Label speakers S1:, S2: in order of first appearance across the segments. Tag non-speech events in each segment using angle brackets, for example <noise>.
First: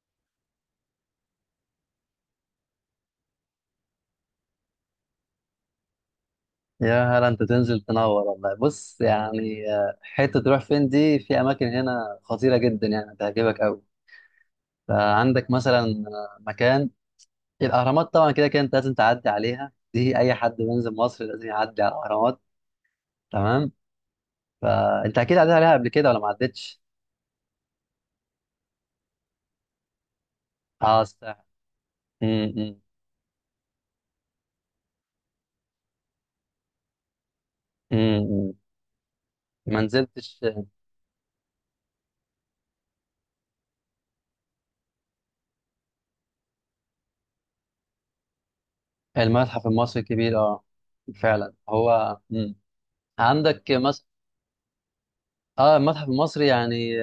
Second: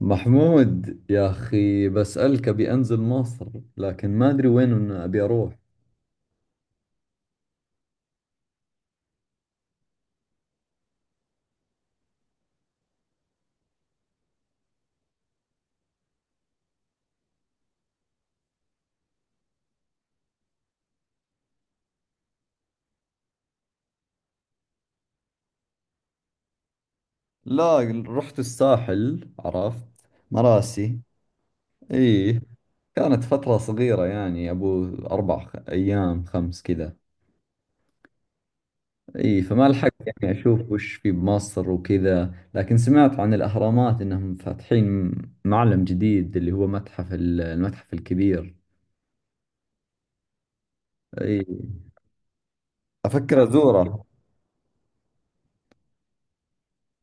S1: محمود يا أخي بسألك أبي أنزل مصر، لكن ما أدري وين إن أبي أروح.
S2: يا هلا، انت تنزل تنور والله. بص يعني، حته تروح فين دي؟ في اماكن هنا خطيره جدا، يعني هتعجبك قوي. فعندك مثلا مكان الاهرامات. طبعا كده كده انت لازم تعدي عليها، دي اي حد بينزل مصر لازم يعدي على الاهرامات، تمام؟ فانت اكيد عديت عليها قبل كده ولا ما عدتش؟
S1: لا، رحت الساحل، عرفت مراسي.
S2: اه صح.
S1: إيه، كانت فترة صغيرة يعني أبو أربع أيام خمس كذا. إيه، فما
S2: ما
S1: لحقت يعني
S2: نزلتش.
S1: أشوف وش في بمصر وكذا، لكن سمعت عن الأهرامات إنهم فاتحين معلم جديد اللي هو متحف المتحف الكبير.
S2: المتحف المصري الكبير، اه.
S1: إيه،
S2: فعلا هو.
S1: أفكر
S2: عندك
S1: أزوره.
S2: مثلا، اه، المتحف المصري يعني،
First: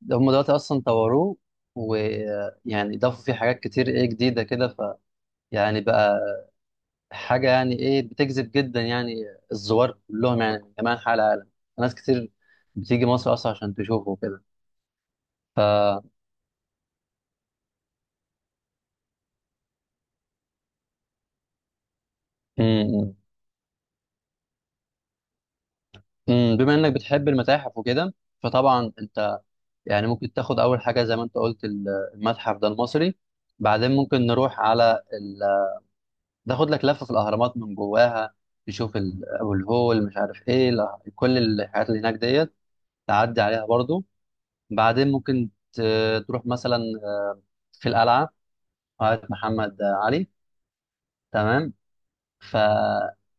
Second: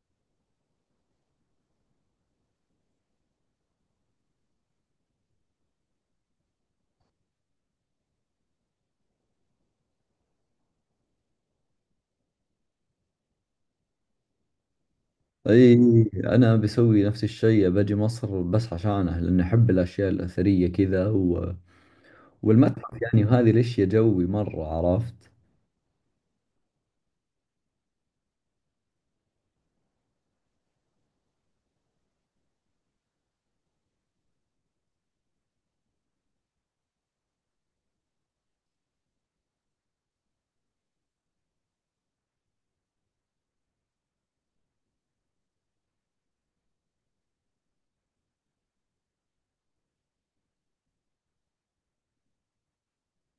S2: ده هم دلوقتي اصلا طوروه، ويعني ضافوا فيه حاجات كتير، ايه، جديده كده. ف يعني بقى حاجه يعني ايه، بتجذب جدا يعني الزوار كلهم، يعني من جميع انحاء العالم، ناس كتير بتيجي مصر اصلا عشان تشوفه كده. ف
S1: اي، انا بسوي نفس الشيء باجي مصر بس عشانه، لان احب الاشياء الاثريه كذا، و... والمتحف
S2: مم.
S1: يعني وهذه الاشياء جوي مره، عرفت.
S2: بما انك بتحب المتاحف وكده، فطبعا انت يعني ممكن تاخد اول حاجه زي ما انت قلت المتحف ده المصري، بعدين ممكن نروح على، تاخد لك لفه في الاهرامات من جواها، تشوف ابو الهول، مش عارف ايه، لا. كل الحاجات اللي هناك ديت تعدي عليها برضو. بعدين ممكن تروح مثلا آه، في القلعه، قلعه محمد علي، تمام. فالقلعه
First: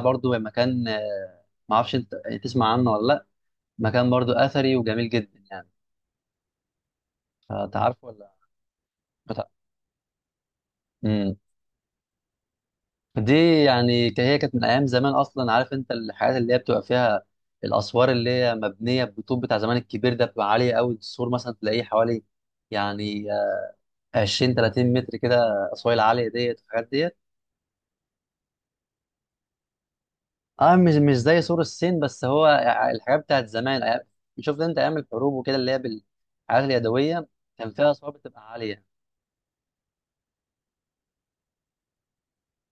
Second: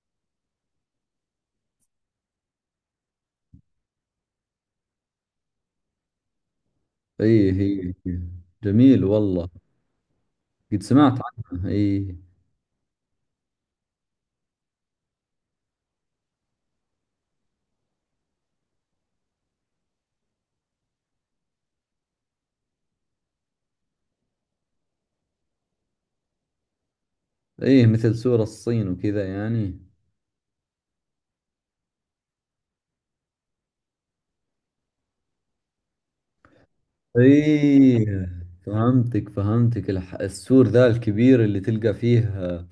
S2: برضو هي مكان، ما اعرفش انت تسمع عنه ولا لا. مكان برضو اثري وجميل جدا يعني.
S1: اي،
S2: فانت
S1: هي
S2: عارفه
S1: هي.
S2: ولا؟
S1: جميل والله، قد سمعت
S2: بتاع،
S1: عنه اي.
S2: دي يعني هي كانت من ايام زمان اصلا، عارف انت الحاجات اللي هي بتبقى فيها، الاسوار اللي هي مبنيه بالطوب بتاع زمان الكبير ده، بتبقى عاليه قوي. السور مثلا تلاقيه حوالي يعني، 20 30 متر كده، اسوار العاليه ديت والحاجات ديت.
S1: اي، مثل سور الصين وكذا يعني.
S2: اه، مش زي سور الصين، بس هو الحاجات بتاعت زمان، شفت انت ايام الحروب وكده، اللي هي بالحاجات اليدويه، كان فيها
S1: اي،
S2: اسوار بتبقى عاليه.
S1: فهمتك السور ذا الكبير اللي تلقى فيه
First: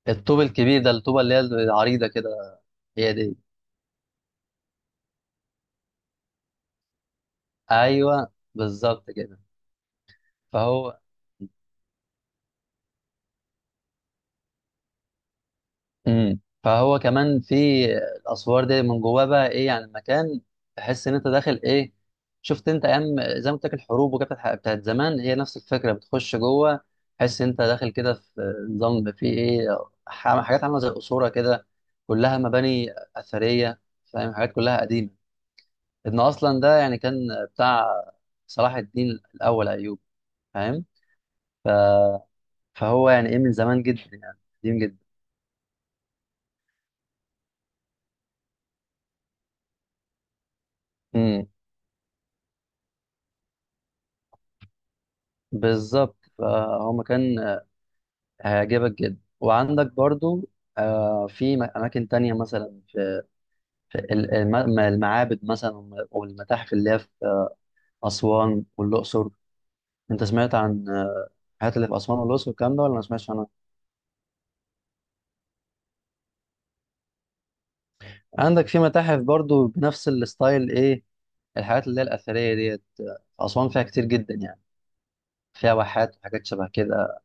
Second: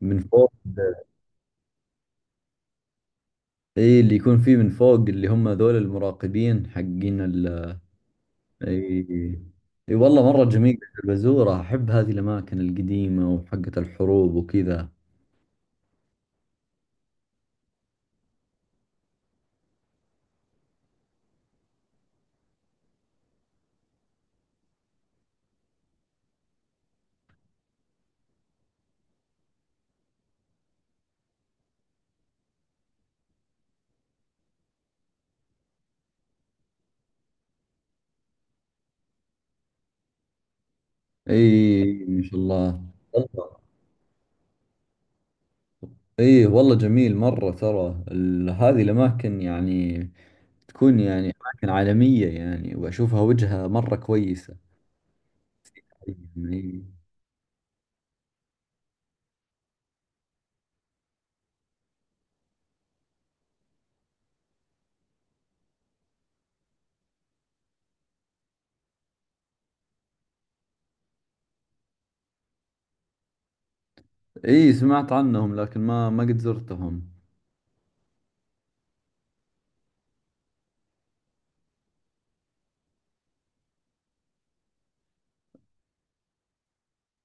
S1: من
S2: الطوب
S1: فوق.
S2: الكبير ده، الطوبه اللي هي العريضه كده، هي دي.
S1: اي، اللي يكون فيه من فوق اللي هم ذول المراقبين حقين ال...
S2: ايوه
S1: اي،
S2: بالظبط كده.
S1: اي والله مرة جميلة
S2: فهو
S1: البزورة، احب هذه الاماكن القديمة وحقة الحروب وكذا.
S2: فهو كمان في الاسوار دي من جواه، بقى ايه، يعني المكان تحس ان انت داخل ايه، شفت انت ايام زي ما قلت لك الحروب وكده، بتاعت زمان، هي نفس الفكره. بتخش جوه، تحس انت داخل كده في نظام، في ايه، حاجات عامله زي قصوره كده، كلها مباني اثريه، فاهم، حاجات كلها قديمه. ابن اصلا ده يعني كان بتاع صلاح الدين الاول ايوب، فاهم؟
S1: اي ما شاء الله.
S2: فهو يعني ايه من
S1: والله
S2: زمان جدا، يعني قديم جدا.
S1: اي والله جميل مرة ترى هذه الاماكن يعني تكون يعني
S2: امم
S1: اماكن عالمية يعني واشوفها وجهة مرة كويسة.
S2: بالظبط،
S1: اي.
S2: فهو مكان هيعجبك جدا. وعندك برضو في أماكن تانية، مثلا في المعابد مثلا، والمتاحف اللي هي في أسوان والأقصر. أنت سمعت عن الحاجات اللي في أسوان والأقصر والكلام ده ولا ما سمعتش عنها؟
S1: اي، سمعت عنهم لكن ما قد زرتهم.
S2: عندك في متاحف برضو بنفس الستايل، إيه، الحاجات اللي هي الأثرية ديت في أسوان فيها كتير جدا يعني، فيها واحات وحاجات شبه كده.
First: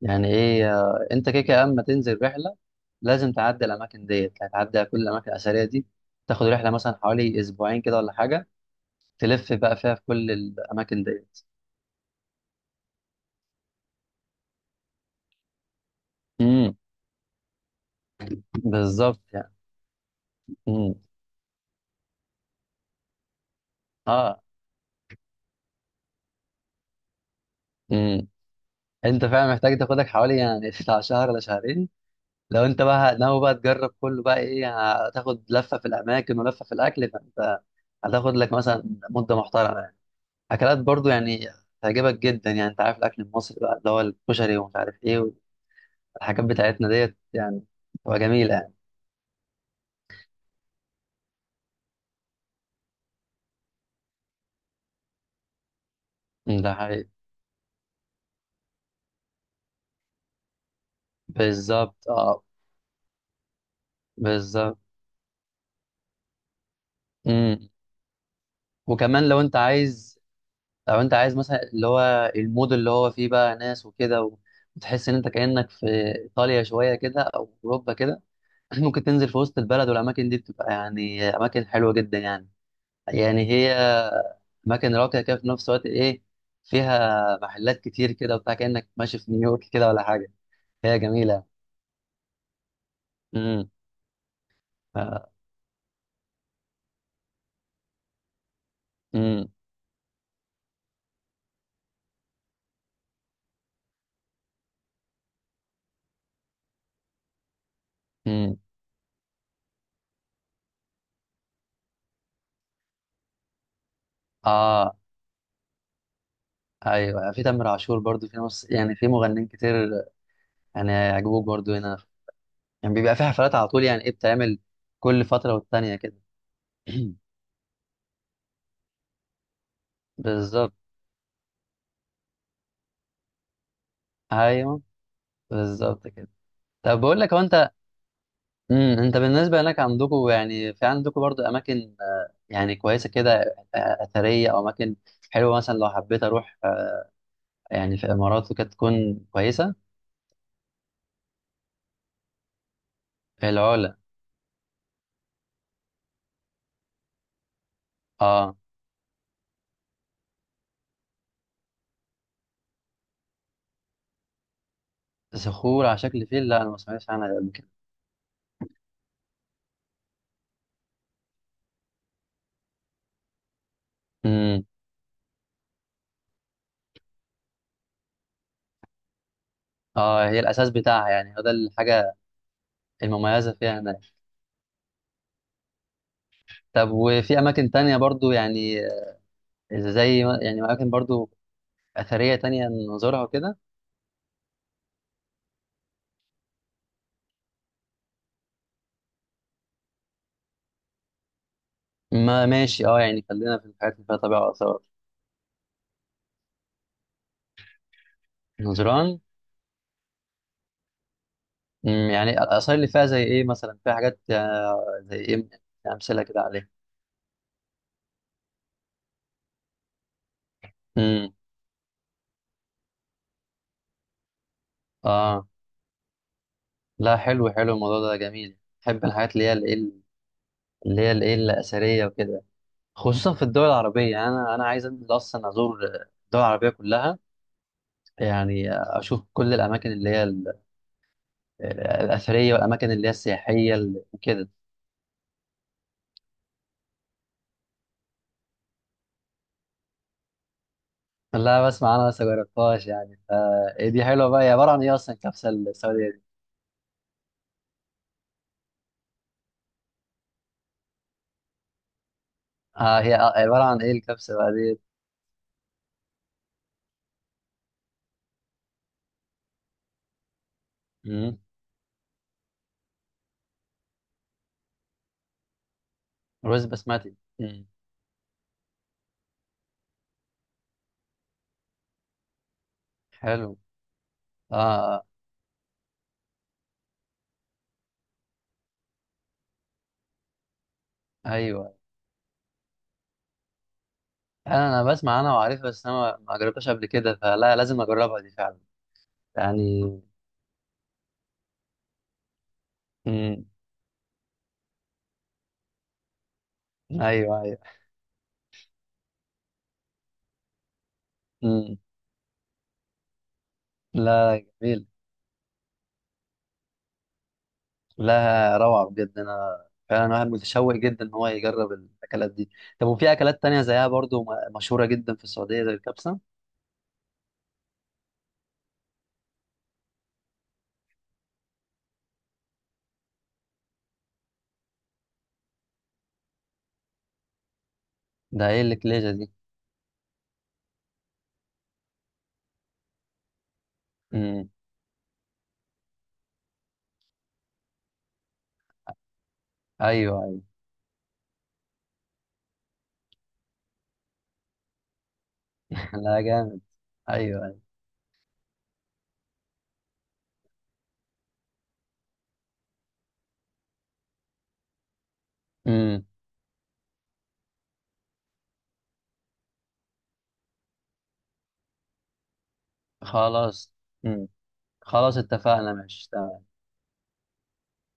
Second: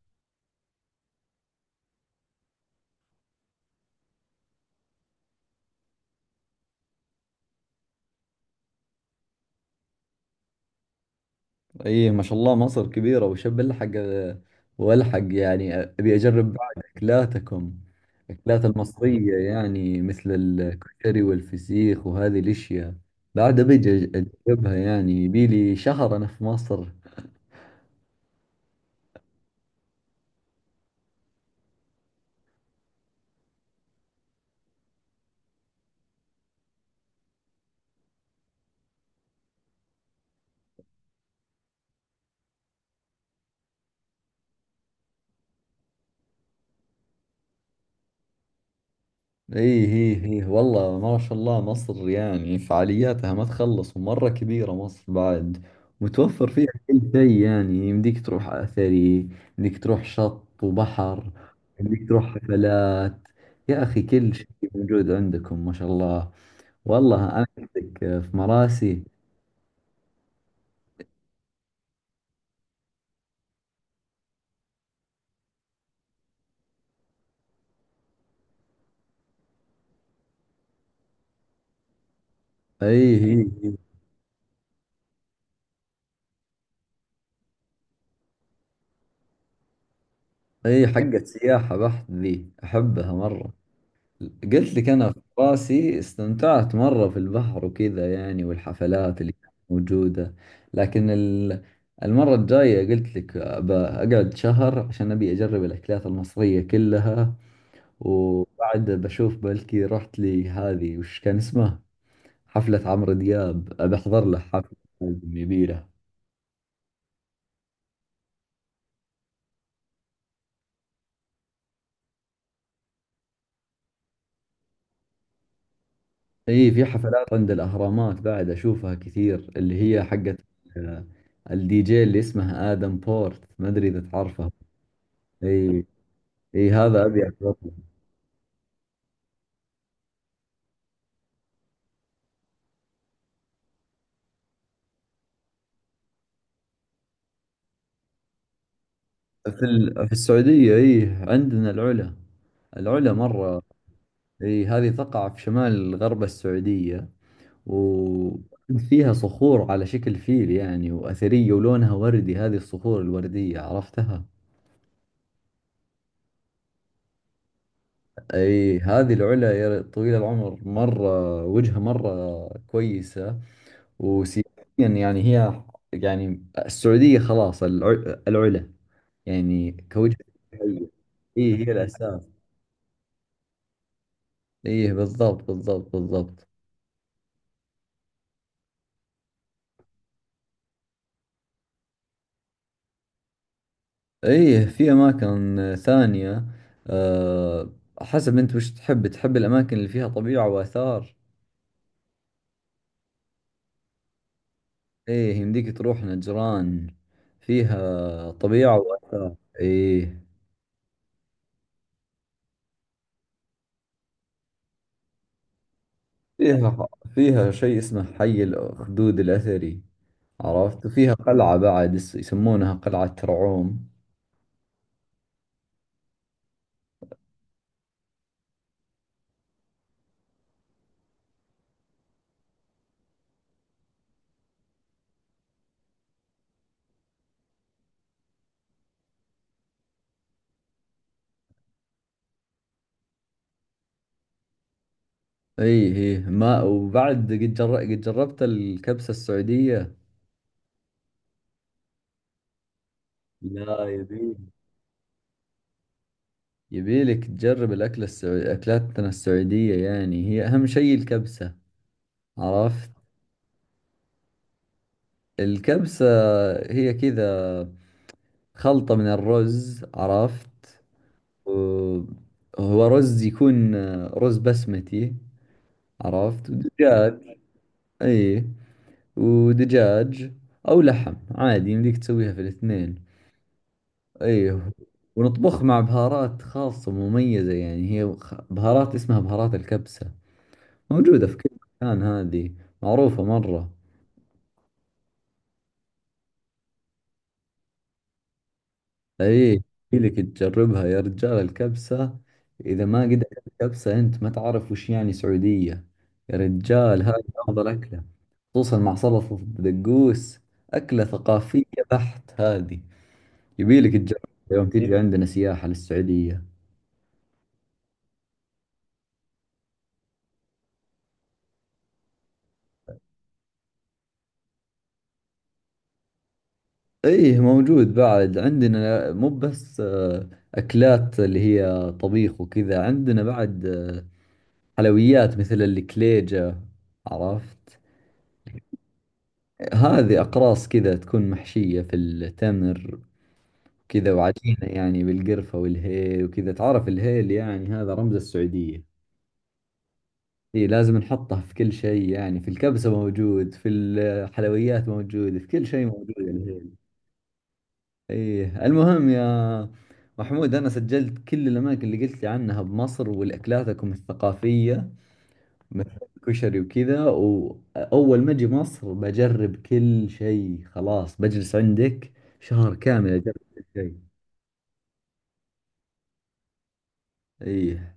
S2: يعني إيه، أنت كده كده أما تنزل رحلة لازم تعدي الأماكن ديت، هتعدي على كل الأماكن الأثرية دي. تاخد رحلة مثلا حوالي أسبوعين كده ولا حاجة، تلف بقى فيها في كل الاماكن ديت.
S1: ايه ما شاء الله، مصر كبيرة وشب الحق، والحق يعني ابي اجرب بعد
S2: امم
S1: اكلاتكم، اكلات
S2: بالظبط
S1: المصرية
S2: يعني.
S1: يعني مثل
S2: امم.
S1: الكشري والفسيخ وهذه الاشياء بعد. ابي
S2: اه.
S1: اجربها يعني، يبي لي شهر انا في مصر.
S2: امم انت فعلا محتاج تاخدك حوالي يعني <laughs> بتاع شهر ولا شهرين. لو انت بقى ناوي بقى تجرب كله، بقى ايه، هتاخد لفه في الاماكن ولفه في الاكل. فانت هتاخد لك مثلا مده محترمه يعني. اكلات برضو يعني تعجبك جدا، يعني انت عارف الاكل المصري بقى، اللي هو الكشري ومش عارف ايه، والحاجات بتاعتنا ديت يعني، تبقى جميله.
S1: ايه ايه ايه والله ما شاء الله، مصر يعني فعالياتها ما تخلص، ومرة كبيرة مصر بعد، متوفر
S2: يعني
S1: فيها
S2: ده
S1: كل
S2: حقيقي.
S1: شيء يعني. يمديك تروح أثري، يمديك تروح شط وبحر، يمديك
S2: بالظبط،
S1: تروح
S2: اه.
S1: حفلات. يا أخي كل شيء
S2: بالظبط.
S1: موجود عندكم ما شاء الله. والله أنا
S2: امم
S1: عندك في مراسي.
S2: وكمان لو انت عايز، لو انت عايز مثلا اللي هو المود، اللي هو فيه بقى ناس وكده وتحس ان انت كأنك في ايطاليا شوية كده، او اوروبا كده. <clears throat> ممكن تنزل في وسط البلد، والاماكن دي بتبقى يعني اماكن حلوة جدا يعني،
S1: ايه
S2: يعني
S1: ايه
S2: هي
S1: ايه،
S2: اماكن راقية كده، في نفس الوقت ايه، فيها محلات كتير كده وبتاع، كأنك ماشي في نيويورك كده ولا حاجة.
S1: إيه،
S2: هي
S1: حقة
S2: جميلة.
S1: سياحة بحت ذي، أحبها مرة.
S2: امم.
S1: قلت لك أنا في راسي استمتعت مرة في البحر وكذا يعني، والحفلات اللي
S2: امم.
S1: كانت موجودة، لكن المرة الجاية قلت لك بقعد شهر عشان أبي أجرب الأكلات المصرية كلها.
S2: امم
S1: وبعد بشوف بلكي رحت لي هذه، وش كان اسمها، حفلة عمرو دياب، بحضر له حفلة،
S2: اه.
S1: لازم يبي له.
S2: ايوه، في تامر عاشور برضو، في نص يعني، في مغنيين كتير، يعني هيعجبوك برضو. هنا يعني بيبقى في حفلات على طول، يعني ايه، بتعمل كل فترة والتانية كده.
S1: اي، في
S2: <clears throat>
S1: حفلات عند الأهرامات بعد، أشوفها كثير اللي هي حقت
S2: بالظبط.
S1: آه، الدي جي اللي اسمه آدم بورت، ما أدري إذا تعرفه.
S2: ايوه
S1: اي.
S2: بالظبط كده.
S1: اي
S2: طب
S1: هذا
S2: بقول
S1: ابيع
S2: لك، هو
S1: وطني.
S2: انت، انت بالنسبة هناك عندكم، يعني في عندكم برضو اماكن، يعني كويسة كده، اثرية، او اماكن حلوة، مثلا لو حبيت اروح يعني في امارات وكده تكون
S1: في
S2: كويسة.
S1: في السعودية اي، عندنا العلا، العلا مرة.
S2: العلا.
S1: اي، هذه تقع في شمال غرب السعودية، و
S2: اه،
S1: فيها صخور على شكل فيل يعني، وأثرية ولونها وردي، هذه الصخور الوردية، عرفتها؟
S2: صخور على شكل فيل، لا، انا ما سمعتش عنها قبل كده.
S1: اي هذه العلا يا طويل العمر مرة، وجهها مرة كويسة وسياسيا
S2: امم.
S1: يعني. هي يعني، السعودية خلاص العلا يعني كوجه.
S2: اه، هي الاساس بتاعها، يعني
S1: اي
S2: هو ده
S1: هي
S2: الحاجة
S1: الأساس.
S2: المميزة فيها هناك.
S1: ايه بالضبط بالضبط بالضبط.
S2: طب وفي اماكن تانية برضو يعني، زي يعني اماكن برضو اثريه تانية نزورها وكده؟
S1: ايه، في اماكن ثانية. أه، حسب انت وش تحب، تحب الاماكن اللي فيها طبيعة واثار.
S2: ما ماشي، اه، يعني خلينا في الحاجات اللي فيها طبيعه واثار.
S1: ايه، يمديك تروح نجران، فيها طبيعة
S2: نزران.
S1: واثار ايه.
S2: يعني الاثار اللي فيها زي ايه؟ مثلا فيها حاجات، زي ايه يعني، امثله كده عليها.
S1: فيها، فيها شيء اسمه حي الاخدود الاثري، عرفت. وفيها
S2: امم.
S1: قلعة بعد يسمونها قلعة ترعوم.
S2: اه. لا حلو، حلو الموضوع ده، جميل، بحب الحاجات اللي هي الايه، اللي هي الايه الاثريه وكده، خصوصا في الدول العربيه. يعني انا عايز انزل اصلا ازور الدول العربيه كلها، يعني اشوف كل الاماكن اللي هي الاثريه، والاماكن اللي هي السياحيه وكده.
S1: ايه ايه ما وبعد قد قد جربت الكبسة السعودية؟
S2: لا، بسمع انا بس مجربتهاش يعني، فا
S1: لا،
S2: إيه، دي حلوه
S1: يبي،
S2: بقى، هي عباره عن ايه اصلا الكبسه السعوديه دي؟
S1: يبيلك تجرب الأكلة السعودية. أكلاتنا السعودية يعني هي أهم شيء الكبسة، عرفت.
S2: آه، هي عباره عن ايه الكبسه بقى دي؟
S1: الكبسة هي كذا، خلطة من الرز، عرفت.
S2: مم.
S1: و- هو رز يكون رز بسمتي، عرفت،
S2: رز بسمتي،
S1: ودجاج.
S2: مم.
S1: أي، ودجاج أو لحم عادي، يمديك تسويها في الاثنين.
S2: حلو. اه،
S1: أيه.
S2: آه.
S1: ونطبخ مع بهارات خاصة مميزة يعني، هي بهارات اسمها بهارات الكبسة، موجودة في كل
S2: ايوه،
S1: مكان هذه، معروفة مرة.
S2: انا بسمع انا وعارفها، بس انا ما جربتهاش قبل كده، فلا، لازم اجربها دي فعلا
S1: اي،
S2: يعني.
S1: لك تجربها يا رجال الكبسة. اذا ما قد
S2: مم.
S1: أكلت كبسة انت ما تعرف وش يعني سعودية. يا رجال هذه
S2: ايوه ايوه.
S1: افضل اكلة، خصوصا مع سلطة الدقوس، اكلة ثقافية
S2: مم.
S1: بحت هذه، يبيلك تجربها
S2: لا
S1: يوم
S2: جميل.
S1: تيجي عندنا سياحة للسعودية.
S2: لا، روعه بجد، انا فعلا واحد متشوق جدا ان هو يجرب الاكلات دي. طب وفي اكلات تانية زيها برضو، مشهوره جدا في السعوديه زي الكبسه؟
S1: ايه موجود بعد عندنا، مو بس اكلات اللي هي طبيخ وكذا، عندنا بعد حلويات مثل الكليجة، عرفت.
S2: ده ايه اللي كليجة؟
S1: هذه أقراص كذا تكون محشية في التمر كذا،
S2: امم.
S1: وعجينة يعني بالقرفة والهيل وكذا. تعرف الهيل يعني هذا رمز السعودية.
S2: ايوه ايوه.
S1: إيه، لازم نحطه في كل شيء يعني، في الكبسة موجود، في الحلويات موجود، في كل شيء
S2: <laughs>
S1: موجود
S2: لا جامد.
S1: الهيل.
S2: ايوه ايوه.
S1: إيه المهم يا محمود، أنا سجلت كل الأماكن اللي قلت لي عنها بمصر، والأكلاتكم الثقافية مثل
S2: امم.
S1: كشري وكذا، وأول ما أجي مصر بجرب كل شيء، خلاص بجلس عندك شهر كامل أجرب كل
S2: خلاص.
S1: شيء.
S2: امم. خلاص، اتفقنا ماشي.
S1: إيه.